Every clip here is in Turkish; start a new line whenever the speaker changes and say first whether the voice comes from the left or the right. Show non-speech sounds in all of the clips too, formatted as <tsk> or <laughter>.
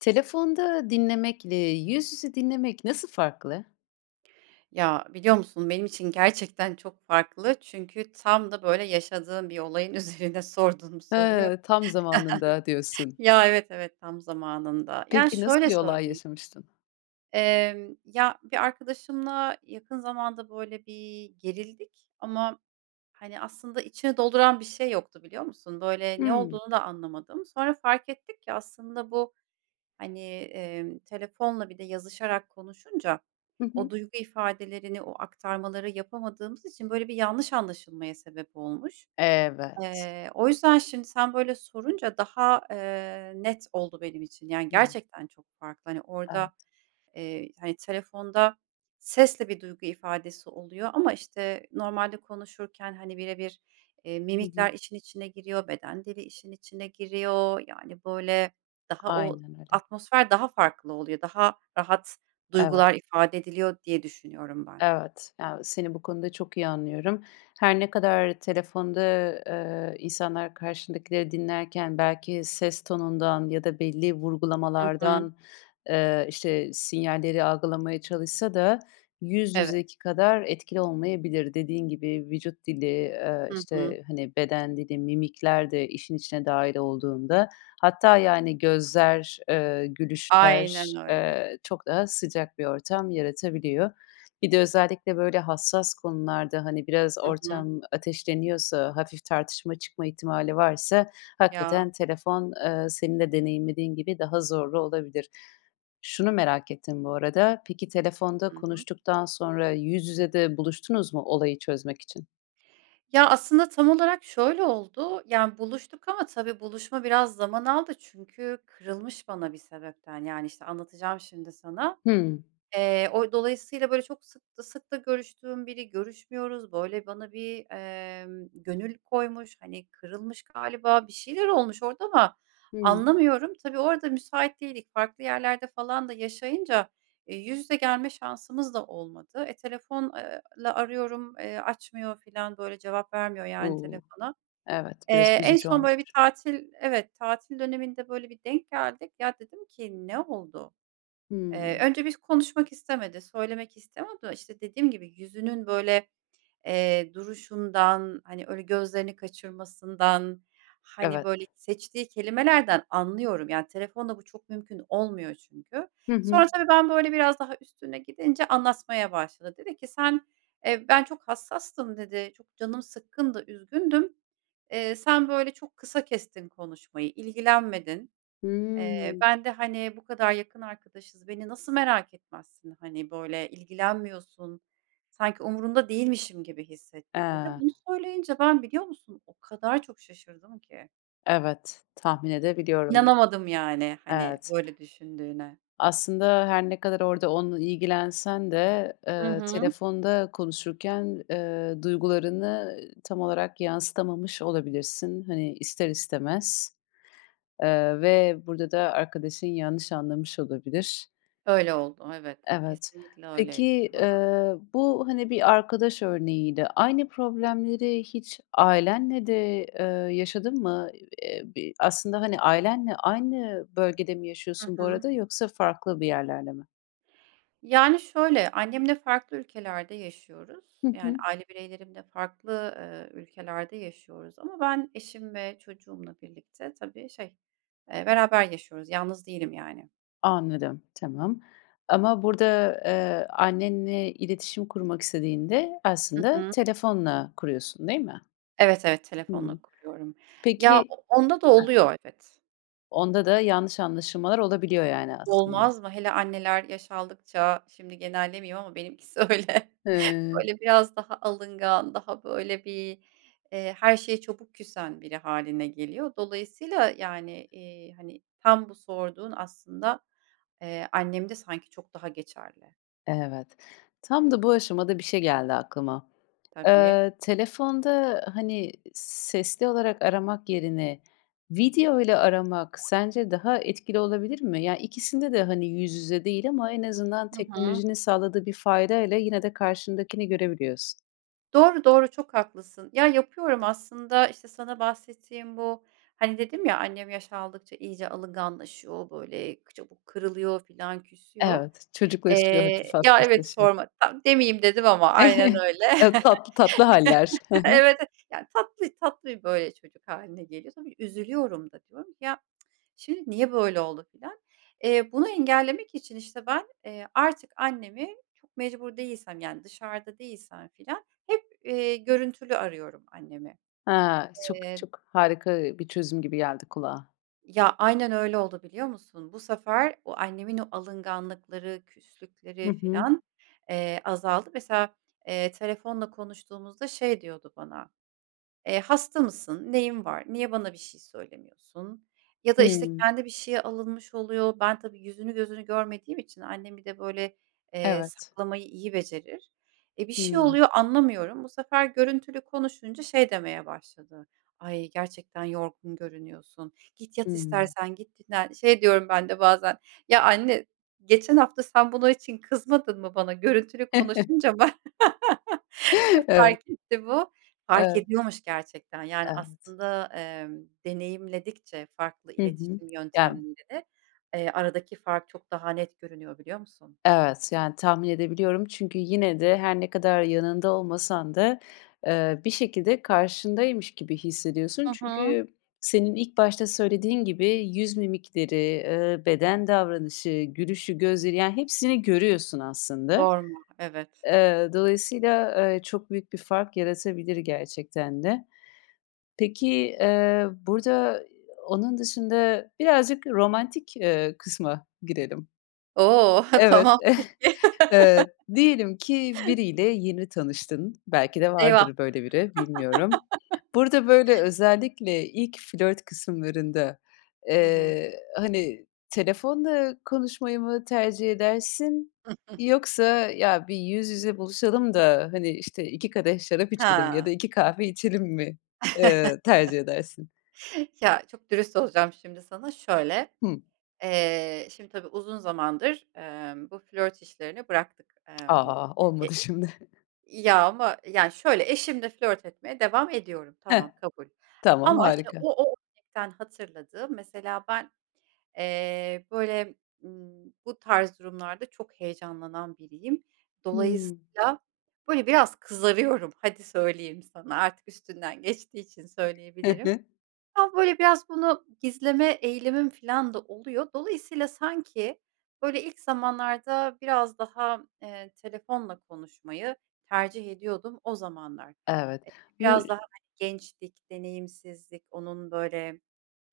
left: Telefonda dinlemekle yüz yüze dinlemek nasıl farklı?
right: Ya, biliyor musun? Benim için gerçekten çok farklı çünkü tam da böyle yaşadığım bir olayın üzerine sordun bu soruyu.
left: Hıı. Tam zamanında
right: <chuckles>
left: diyorsun.
right: Ya, evet, evet, tam zamanında. Yani
left: Peki nasıl
right: şöyle
left: bir olay
right: söyleyeyim
left: yaşamıştın?
right: Emm, ya, bir arkadaşımla yakın zamanda, böyle, bir gerildik ama, hani, aslında içini dolduran bir şey yoktu, biliyor musun? Böyle, ne
left: Hıı.
right: olduğunu da anlamadım. Sonra fark ettik ki aslında bu, hani, emm, telefonla bir de yazışarak konuşunca
left: Hı
right: o
left: hı.
right: duygu ifadelerini, o aktarmaları yapamadığımız için böyle bir yanlış anlaşılmaya sebep olmuş.
left: Evet.
right: Eee, o yüzden şimdi sen böyle sorunca daha, eee, net oldu benim için. Yani,
left: <unintelligible>
right: gerçekten çok farklı. Hani,
left: Evet.
right: orada, eee, hani, telefonda sesle bir duygu ifadesi oluyor ama, işte, normalde konuşurken, hani, bire bir, eee,
left: Hı hı.
right: mimikler işin içine giriyor, beden dili işin içine giriyor. Yani, böyle, daha o
left: Aynen öyle.
right: atmosfer daha farklı oluyor. Daha rahat
left: Evet.
right: duygular ifade ediliyor diye düşünüyorum ben.
left: Evet, ya, seni bu konuda çok iyi anlıyorum. Her ne kadar telefonda, eee, insanlar karşındakileri dinlerken belki ses tonundan ya da belli
right: Hı hı.
left: vurgulamalardan, eee, işte, sinyalleri algılamaya çalışsa da yüz
right: Evet.
left: yüzeki kadar etkili olmayabilir. Dediğin gibi, vücut dili, eee,
right: Hı hı.
left: işte, hani, beden dili, mimikler de işin içine dâhil olduğunda hatta, yani, gözler, eee, gülüşler,
right: Aynen öyle.
left: eee, çok daha sıcak bir ortam yaratabiliyor. Bir de özellikle böyle hassas konularda, hani, biraz
right: Hı hı.
left: ortam ateşleniyorsa, hafif tartışma çıkma ihtimali varsa
right: Ya.
left: hakikaten telefon, eee, senin de deneyimlediğin gibi daha zorlu olabilir. Şunu merak ettim bu arada: Peki telefonda
right: Hı hı.
left: konuştuktan sonra yüz yüze de buluştunuz mu olayı çözmek için?
right: Ya, aslında tam olarak şöyle oldu: Yani, buluştuk ama tabii buluşma biraz zaman aldı. Çünkü kırılmış bana bir sebepten, yani, işte, anlatacağım şimdi sana.
left: Hıı.
right: Eee, o dolayısıyla, böyle, çok sık da sık da görüştüğüm biri görüşmüyoruz, böyle, bana bir, emm, gönül koymuş. Hani, kırılmış galiba, bir şeyler olmuş orada ama
left: Hıı.
right: anlamıyorum. Tabii, orada müsait değildik. Farklı yerlerde falan da yaşayınca, eee, yüz yüze gelme şansımız da olmadı. E, telefon eee, la arıyorum, eee, açmıyor filan, böyle, cevap vermiyor yani
left: Uuu.
right: telefona.
left: Evet biraz
right: Eee, en
left: üzücü
right: son, böyle, bir
left: olmuş.
right: tatil Evet, tatil döneminde, böyle, bir denk geldik. Ya, dedim ki, “Ne oldu?” Eee,
left: Hıı.
right: önce biz konuşmak istemedi, söylemek istemiyor da, işte, dediğim gibi, yüzünün, böyle, eee, duruşundan, hani, öyle gözlerini kaçırmasından, hani,
left: Evet.
right: böyle, seçtiği kelimelerden anlıyorum. Yani, telefonla bu çok mümkün olmuyor çünkü.
left: Hı hı.
right: Sonra tabii ben böyle biraz daha üstüne gidince anlatmaya başladı. Dedi ki, “Sen, eee, ben çok hassastım.” dedi, “Çok canım sıkkındı, üzgündüm. Eee, sen, böyle, çok kısa kestin konuşmayı, ilgilenmedin. Eee,
left: Hıı.
right: ben de, hani, bu kadar yakın arkadaşız, beni nasıl merak etmezsin? Hani, böyle ilgilenmiyorsun, sanki umurunda değilmişim gibi hissettim.” dedi.
left: Eee.
right: Bunu söyleyince ben, biliyor musun, o kadar çok şaşırdım ki.
left: Evet, tahmin edebiliyorum.
right: İnanamadım yani. Hani,
left: Evet.
right: böyle düşündüğüne.
left: Aslında her ne kadar orada onunla ilgilensen de,
right: Hı
left: eee,
right: hı.
left: telefonda konuşurken, eee, duygularını tam olarak yansıtamamış olabilirsin hani ister istemez. Eee, ve burada da arkadaşın yanlış anlamış olabilir.
right: Öyle oldu, evet.
left: Evet.
right: Kesinlikle öyleydi.
left: Peki,
right: Hıı.
left: ııı, bu hani bir arkadaş örneğiydi aynı problemleri hiç ailenle de, ııı, yaşadın mı? Eee, b aslında, hani, ailenle aynı bölgede mi
right: Hı
left: yaşıyorsun bu
right: hı.
left: arada yoksa farklı bir yerlerde mi?
right: Yani şöyle: Annemle farklı ülkelerde yaşıyoruz.
left: Hı
right: Yani
left: hı.
right: aile bireylerimle farklı, eee, ülkelerde yaşıyoruz ama ben eşim ve çocuğumla birlikte tabii şey, eee, beraber yaşıyoruz; yalnız değilim yani.
left: Anladım, tamam. Ama burada, eee, annenle iletişim kurmak istediğinde
right: Hı
left: aslında
right: hı.
left: telefonla kuruyorsun değil mi?
right: Evet, evet, telefonla
left: Hımm.
right: kuruyorum. Ya,
left: Peki.
right: o onda da
left: Hıh.
right: oluyor evet.
left: Onda da yanlış anlaşılmalar olabiliyor yani aslında.
right: Olmaz mı? Hele anneler yaş aldıkça şimdi genellemeyeyim ama benimkisi öyle.
left: Hıı.
right: Böyle biraz daha alıngan daha böyle bir, eee, her şeye çabuk küsen biri hâline geliyor. Dolayısıyla, yani, iii, hani, tam bu sorduğun aslında, eee, annemde sanki çok daha geçerli.
left: Evet. Tam da bu aşamada bir şey geldi aklıma.
right: Tabii.
left: Eee, telefonda, hani, sesli olarak aramak yerine videoyla aramak sence daha etkili olabilir mi? Ya, ikisinde de, hani, yüz yüze değil ama en azından
right: Hı hı.
left: teknolojinin sağladığı bir faydayla yine de karşındakini görebiliyorsun.
right: Doğru, doğru çok haklısın. Ya, yapıyorum aslında işte sana bahsettiğim bu, hani, dedim ya: "Annem yaş aldıkça iyice alınganlaşıyor, böyle, çabuk kırılıyor filan, küsüyor."
left: Evet, çocuklaşıyor,
right: Eee
left: hafif
right: Ya, evet,
left: hassaslaşıyor.
right: sorma. Tam demeyeyim dedim ama aynen
left: Evet,
right: öyle.
left: e
right: <laughs>
left: tatlı tatlı hâller. Hı hı.
right: Evet, eh yani, tatlı tatlı, böyle, çocuk hâline geliyor tabii üzülüyorum da diyorum ki, "Ya, <tsk> şimdi niye böyle oldu?" filan. Eee, bunu engellemek için işte ben, eee, artık annemi çok mecbur değilsem yani dışarıda değilsem filan hep, eee, görüntülü arıyorum annemi.
left: Ha, çok
right: Eee
left: çok harika bir çözüm gibi geldi kulağa.
right: Ya, aynen öyle oldu, biliyor musun? Bu sefer o annemin o alınganlıkları,
left: Hı
right: küslükleri
left: hı.
right: filan, eee, azaldı. Mesela, eee, telefonla konuştuğumuzda şey diyordu bana, eee, "Hasta mısın? Neyin var? Niye bana bir şey söylemiyorsun?" Ya da, işte,
left: Hıı.
right: kendi bir şeye alınmış oluyor. Ben tabii yüzünü, gözünü görmediğim için annem bir de böyle, eee,
left: Evet.
right: saklamayı iyi becerir. E, bir şey
left: Hıı.
right: oluyor anlamıyorum. Bu sefer görüntülü konuşunca şey demeye başladı: "Ay, gerçekten yorgun görünüyorsun. Git, yat
left: Hıı.
right: istersen, git dinlen." Şey diyoryum ben de bazen, "Ya, anne geçen hafta sen bunun için kızmadın mı bana?" Görüntülü
left: <chuckles>
right: konuşunca bana <laughs>
left: Evet.
right: fark etti bu. Fark
left: Evet.
right: ediyormuş gerçekten, yani,
left: Evet.
right: aslında, ımm deneyimledikçe farklı
left: Hı hı,
right: iletişim
left: yani.
right: yöntemlerini, ııı, aradaki fark çok daha net görünüyor, biliyor musun?
left: Evet, yani, tahmin edebiliyorum çünkü yine de her ne kadar yanında olmasan da, ııı, bir şekilde karşındaymış gibi hissediyorsun.
right: Hı hı.
left: Çünkü senin ilk başta söylediğin gibi yüz mimikleri, ııı, beden davranışı, gülüşü, gözleri; yani hepsini görüyorsun aslında.
right: Sorma, evet.
left: Iıı, dolayısıyla, eee, çok büyük bir fark yaratabilir gerçekten de. Peki, eee, burada <unintelligible> onun dışında birazcık romantik, ııı, kısma girelim.
right: Oh! <chuckles>
left: Evet,
right: Tamam,
left: <chuckles>
right: peki.
left: ııı,
right: <chuckles>
left: diyelim ki biriyle yeni tanıştın. Belki de
right: Eyvah!
left: vardır böyle biri, bilmiyorum. Burada böyle
right: <chuckles>
left: özellikle ilk flört kısımlarında,
right: Hı hı.
left: ııı, hani, telefonla konuşmayı mı tercih edersin
right: <chuckles>
left: yoksa ya bir yüz yüze buluşalım da, hani, işte, 2 kadeh şarap içelim ya da
right: Ha!
left: 2 kahve içelim mi, ııı, tercih
right: <chuckles>
left: edersin?
right: Ya, çok dürüst olacağım şimdi sana. Şöyle:
left: Hı.
right: Eee, şimdi tabii uzun zamandır, ımm, bu flört işlerini bıraktık.
left: <tsk>
right: Imm,
left: A,
right: e
left: olmadı şimdi.
right: Ya ama, yani, şöyle: Eşimle flört etmeye devam ediyorum. Tamam,
left: Hah,
right: kabul
left: tamam,
right: ama, işte,
left: harika.
right: o o <unintelligible> hatırladığım, mesela ben, eee, böyle, ımm, bu tarz durumlarda çok heyecanlanan biriyim.
left: Hıı.
right: Dolayısıyla, böyle, biraz kızarıyorum. Hadi söyleyeyim sana, artık üstünden geçtiği için
left: Hı
right: söyleyebilirim.
left: hı.
right: Ama, böyle, biraz bunu gizleme eğilimim filan da oluyor. Dolayısıyla sanki böyle ilk zamanlarda biraz daha, ııı, telefonla konuşmayı tercih ediyordum o zamanlar.
left: Evet.
right: E,
left: Bu
right: biraz daha, hani, gençtik, deneyimsizdik, onun böyle,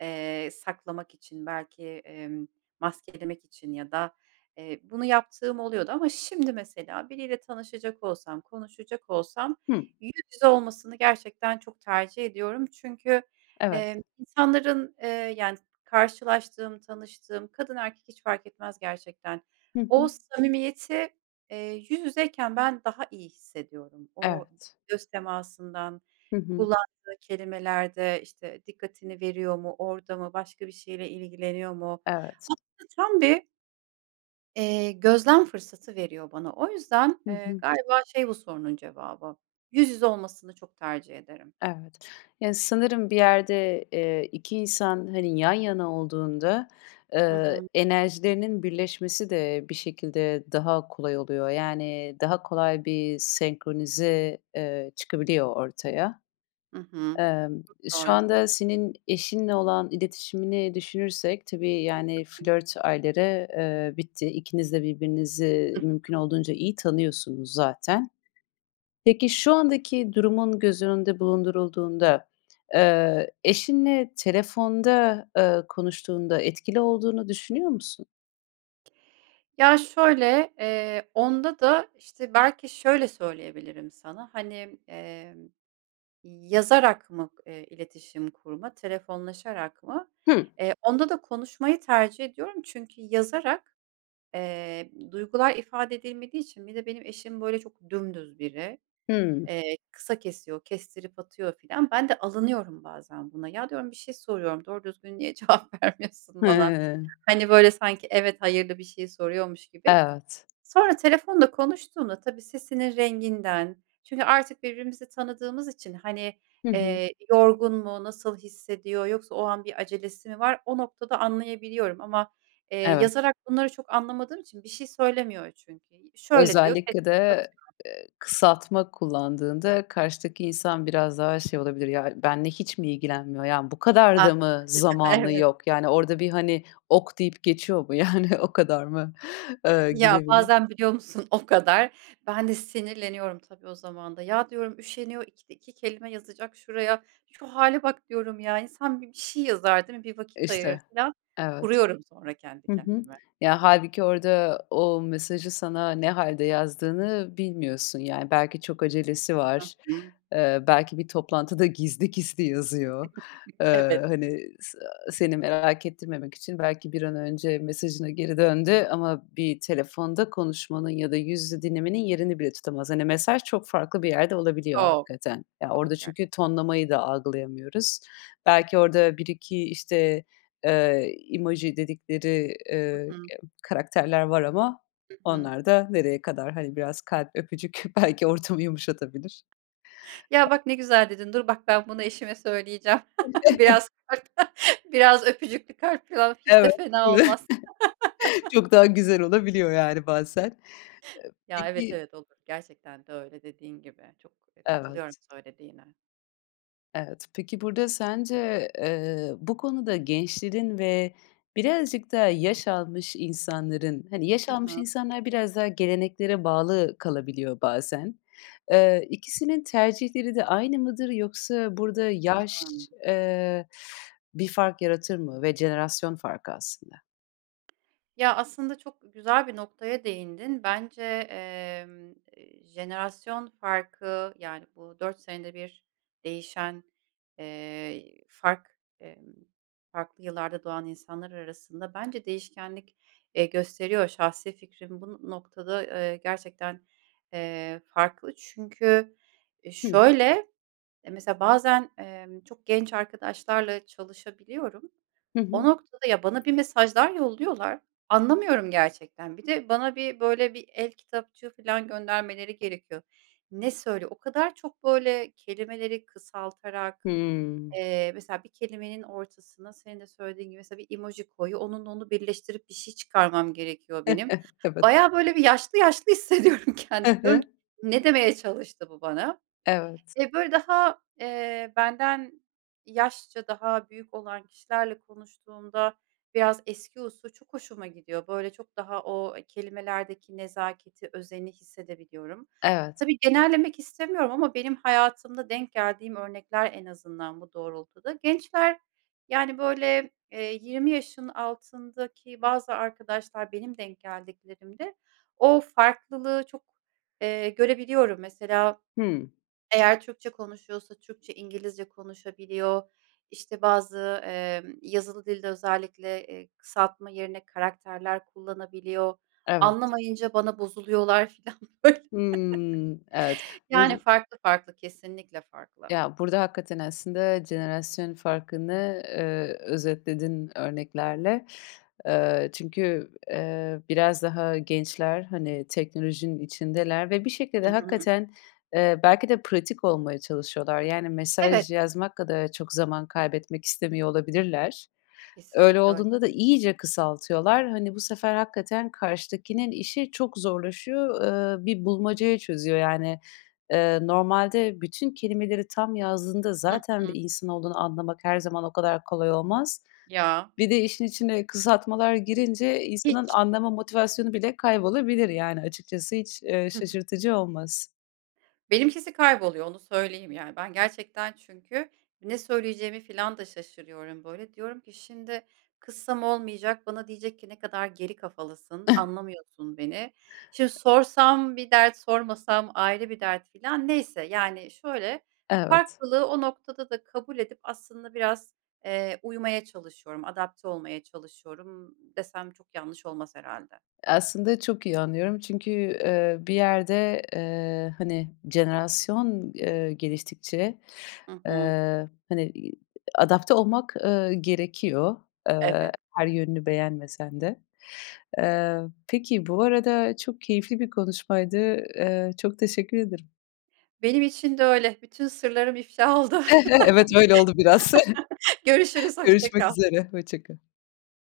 right: eee, saklamak için belki, emm, maskelemek için ya da, eee, bunu yaptığım oluyordu ama şimdi mesela biriyle tanışacak olsam, konuşacak olsam
left: Hıı.
right: yüz yüze olmasını gerçekten çok tercih ediyorum. Çünkü,
left: Evet.
right: eee, insanların, ııı, yani karşılaştığım, tanıştığım kadın erkek hiç fark etmez gerçekten.
left: Hı
right: O
left: hı.
right: samimiyeti, eee, yüz yüzeyken ben daha iyi hissediyorum. O
left: Evet.
right: göz temasından
left: Hı hı.
right: kullandığı kelimelerde, işte, dikkatini veriyor mu, orada mı, başka bir şeyle ilgileniyor mu?
left: Evet.
right: Aslında tam bir eee, gözlem fırsatı veriyor bana. O yüzden,
left: Hı
right: ııı,
left: hı.
right: galiba şey bu sorunun cevabı: Yüz yüze olmasını çok tercih ederim.
left: Evet. Yani sanırım bir yerde, eee, 2 insan, hani, yan yana olduğunda,
right: Hı
left: ııı,
right: hı.
left: enerjilerinin birleşmesi de bir şekilde daha kolay oluyor. Yani daha kolay bir senkronize, eee, çıkabiliyor ortaya.
right: Hı hı.
left: Imm, şu
right: Doğru.
left: anda senin eşinle olan iletişimini düşünürsek tabii, yani, flört ayları, ııı, bitti. İkiniz de birbirinizi
right: <unintelligible>
left: mümkün olduğunca iyi tanıyorsunuz zaten. Peki şu andaki durumun göz önünde bulundurulduğunda, ııı, eşinle telefonda, ııı, konuştuğunda etkili olduğunu düşünüyor musun?
right: Ya, şöyle: Eee, onda da, işte, belki şöyle söyleyebilirim sana, hani, emm, yazarak mı, eee, iletişim kurma, telefonlaşarak mı?
left: Hı.
right: Eee, onda da konuşmayı tercih ediyorum. Çünkü yazarak, eee, duygular ifade edilmediği için bir de benim eşim, böyle, çok dümdüz biri.
left: Hımm.
right: Eee, kısa kesiyor, kestirip atıyor filan. Ben de alınıyorum bazen buna. Ya, diyorum, bir şey soruyorum, doğru düzgün niye cevap vermiyorsun bana?
left: Hıı.
right: Hani, böyle sanki "evet, hayır"lı bir şey soruyormuş gibi.
left: Evet.
right: Sonra telefonda konuştuğunda tabii sesinin renginden çünkü artık birbirimizi tanıdığımız için, hani,
left: Hı hı.
right: eee, yorgun mu, nasıl hissediyor, yoksa o an bir acelesi mi var, o noktada anlayabiliyorum. Ama, eee,
left: Evet.
right: yazarak bunları çok anlamadığım için bir şey söylemiyor çünkü. "Şöyle" diyor.
left: Özellikle
right: Kestirip
left: de,
right: atıyor.
left: eee, kısaltma kullandığında karşıdaki insan biraz daha şey olabilir. “Ya, benimle hiç mi ilgilenmiyor? Yani, bu kadar
right: Hah,
left: da mı
right: <chuckles>
left: zamanı
right: evet.
left: yok? Yani, orada bir, hani, 'OK' deyip geçiyor mu? Yani, o kadar mı?” ııı,
right: Ya,
left: gibi bile
right: bazen biliyor musun o kadar? Ben de sinirleniyorum, tabii, o zaman da. Ya, diyorum, "Üşeniyor, ikide iki kelime yazacak şuraya. Şu hâle bak!" diyorum ya. "İnsan bir, bir şey yazar değil mi? Bir vakit
left: İşte.
right: ayırır." filan.
left: Evet.
right: Kuruyorum sonra kendi
left: Hı hı.
right: kendime.
left: Ya, hâlbuki orada o mesajı sana ne hâlde yazdığını bilmiyorsun, yani. Belki çok acelesi
right: Hı
left: var.
right: hı.
left: Eee, belki bir toplantıda gizli gizli yazıyor.
right: <chuckles> Evet.
left: Iıı, hani, s seni merak ettirmemek için belki bir an önce mesajına geri döndü ama bir telefonda konuşmanın ya da yüz yüze dinlemenin yerini bile tutamaz. Hani, mesaj çok farklı bir yerde olabiliyor
right: Çok,
left: hakikaten. Ya,
right: çok.
left: orada çünkü
right: Gerçekten.
left: tonlamayı da algılayamıyoruz. Belki orada 1-2, işte, eee, emoji dedikleri, ııı,
right: Hı hı.
left: ya karakterler var ama
right: Hı hı.
left: onlar da nereye kadar? Hani, biraz kalp, öpücük belki ortamı yumuşatabilir. E
right: Ya, bak! Ne güzel dedin. Dur bak, ben bunu eşime söyleyeceğim. <chuckles>
left: <chuckles>
right: Biraz kalp biraz öpücüklü kalp falan hiç
left: Evet,
right: de fena
left: değil mi?
right: olmaz.
left: <chuckles>
right: <chuckles>
left: Çok daha güzel olabiliyor, yani, bazen. Iıı,
right: Ya, evet,
left: peki
right: evet, olur. Gerçekten de öyle dediğin gibi. Çok, eee, katılıyorum
left: Evet.
right: söylediğine.
left: Evet. Peki, burada sence, eee, bu konuda gençlerin ve birazcık daha yaş almış insanların hani, yaş
right: Hı
left: almış
right: hı.
left: insanlar biraz daha geleneklere bağlı kalabiliyor bazen. Eee, ikisinin tercihleri de aynı mıdır? Yoksa burada yaş,
right: Hımm.
left: eee, bir fark yaratır mı ve jenerasyon farkı aslında?
right: Ya, aslında çok güzel bir noktaya değindin. Bence, eee, jenerasyon farkı, yani, bu 4 senede bir değişen, eee, fark eee, farklı yıllarda doğan insanlar arasında bence değişkenlik, eee, gösteriyor. Şahsi fikrim bu noktada, eee, gerçekten, eee, farklı. Çünkü
left: Hımm.
right: şöyle, eee, mesela bazen, eee, çok genç arkadaşlarla çalışabiliyorum.
left: Hı
right: O
left: hı.
right: noktada Ya, bana bir mesajlar yolluyorlar, anlamıyorum gerçekten. Bir de, bana bir, böyle bir el kitapçığı filan göndermeleri gerekiyor. Ne söyle O kadar çok, böyle, kelimeleri kısaltarak,
left: Hımm.
right: eee, mesela bir kelimenin ortasına, senin de söylediğin gibi mesela bir emoji koyuyor, onunla onu birleştirip bir şey çıkarmam gerekiyor benim.
left: <chuckles> Evet.
right: Bayağı böyle bir yaşlı yaşlı hissediyorum
left: Hı
right: kendimi. Diyorum
left: hı.
right: ki, "Ne demeye çalıştı bu bana?"
left: Evet.
right: Eee, böyle, daha, eee, benden yaşça daha büyük olan kişilerle konuştuğumda biraz eski usul çok hoşuma gidiyor. Böyle, çok daha o kelimelerdeki nezaketi, özeni hissedebiliyorum.
left: Evet.
right: Tabii, genellemek istemiyorum ama benim hayatımda denk geldiğim örnekler, en azından, bu doğrultuda. Gençler, yani, böyle, eee, 20 yaşın altındaki bazı arkadaşlar, benim denk geldiklerimde o farklılığı çok, eee, görebiliyorum. Mesela
left: Hımm.
right: eğer Türkçe konuşuyorsa, Türkçe-İngilizce konuşabiliyor. İşte bazı, eee, yazılı dilde özellikle, eee, kısaltma yerine karakterler kullanabiliyor.
left: Evet.
right: Anlamayınca bana bozuluyorlar filan böyle.
left: Hımm. Evet.
right: <chuckles>
left: Vuz
right: Yani farklı farklı, kesinlikle farklı.
left: Ya, burada hakikaten aslında jenerasyon farkını, eee, özetledin örneklerle. Eee, çünkü, eee, biraz daha gençler, hani, teknolojinin içindeler ve bir şekilde,
right: Hı hı.
left: hakikaten, eee, belki de pratik olmaya çalışıyorlar. Yani
right: Evet.
left: mesaj yazmak kadar çok zaman kaybetmek istemiyor olabilirler. Öyle
right: Kesinlikle öyle.
left: olduğunda da iyice kısaltıyorlar. Hani, bu sefer hakikaten karşıdakinin işi çok zorlaşıyor. Eee, bir bulmacayı çözüyor yani. Eee, normalde bütün kelimeleri tam yazdığında
right: Hı
left: zaten bir
right: hı.
left: insan olduğunu anlamak her zaman o kadar kolay olmaz.
right: Ya.
left: Bir de işin içine kısaltmalar girince insanın
right: Hiç.
left: anlama motivasyonu bile kaybolabilir yani. Açıkçası, hiç, eee,
right: Hı hı.
left: şaşırtıcı olmaz.
right: Benimkisi kayboluyor, onu söyleyeyim yani. Ben gerçekten çünkü ne söyleyeceğimi filan da şaşırıyorum böyle. Diyorum ki: "Şimdi kızsam olmayacak, bana diyecek ki, 'Ne kadar geri kafalısın,
left: <chuckles>
right: anlamıyorsun beni.' Şimdi
left: E
right: sorsam bir dert, sormasam ayrı bir dert." filan. Neyse, yani, şöyle,
left: Evet.
right: farklılığı o noktada da kabul edip aslında biraz, eee, uymaya çalışıyorum, adapte olmaya çalışıyorum, ımm, desem çok yanlış olmaz herhâlde.
left: Aslında çok iyi anlıyorum çünkü, eee, bir yerde, eee, hani, jenerasyon, eee, geliştikçe.
right: Hı hı.
left: Eee, hani, iii, adapte olmak, eee, gerekiyor. Eee,
right: Evet.
left: her yönünü beğenmesen de. Eee, peki. Bu arada çok keyifli bir konuşmaydı. Eee, çok teşekkür ederim.
right: Benim için de öyle, bütün sırlarım iflah oldu.
left: <chuckles> Evet, öyle oldu biraz. <chuckles>
right: <chuckles> Görüşürüz, hoşça
left: Görüşmek
right: kal.
left: üzere, hoşça kal.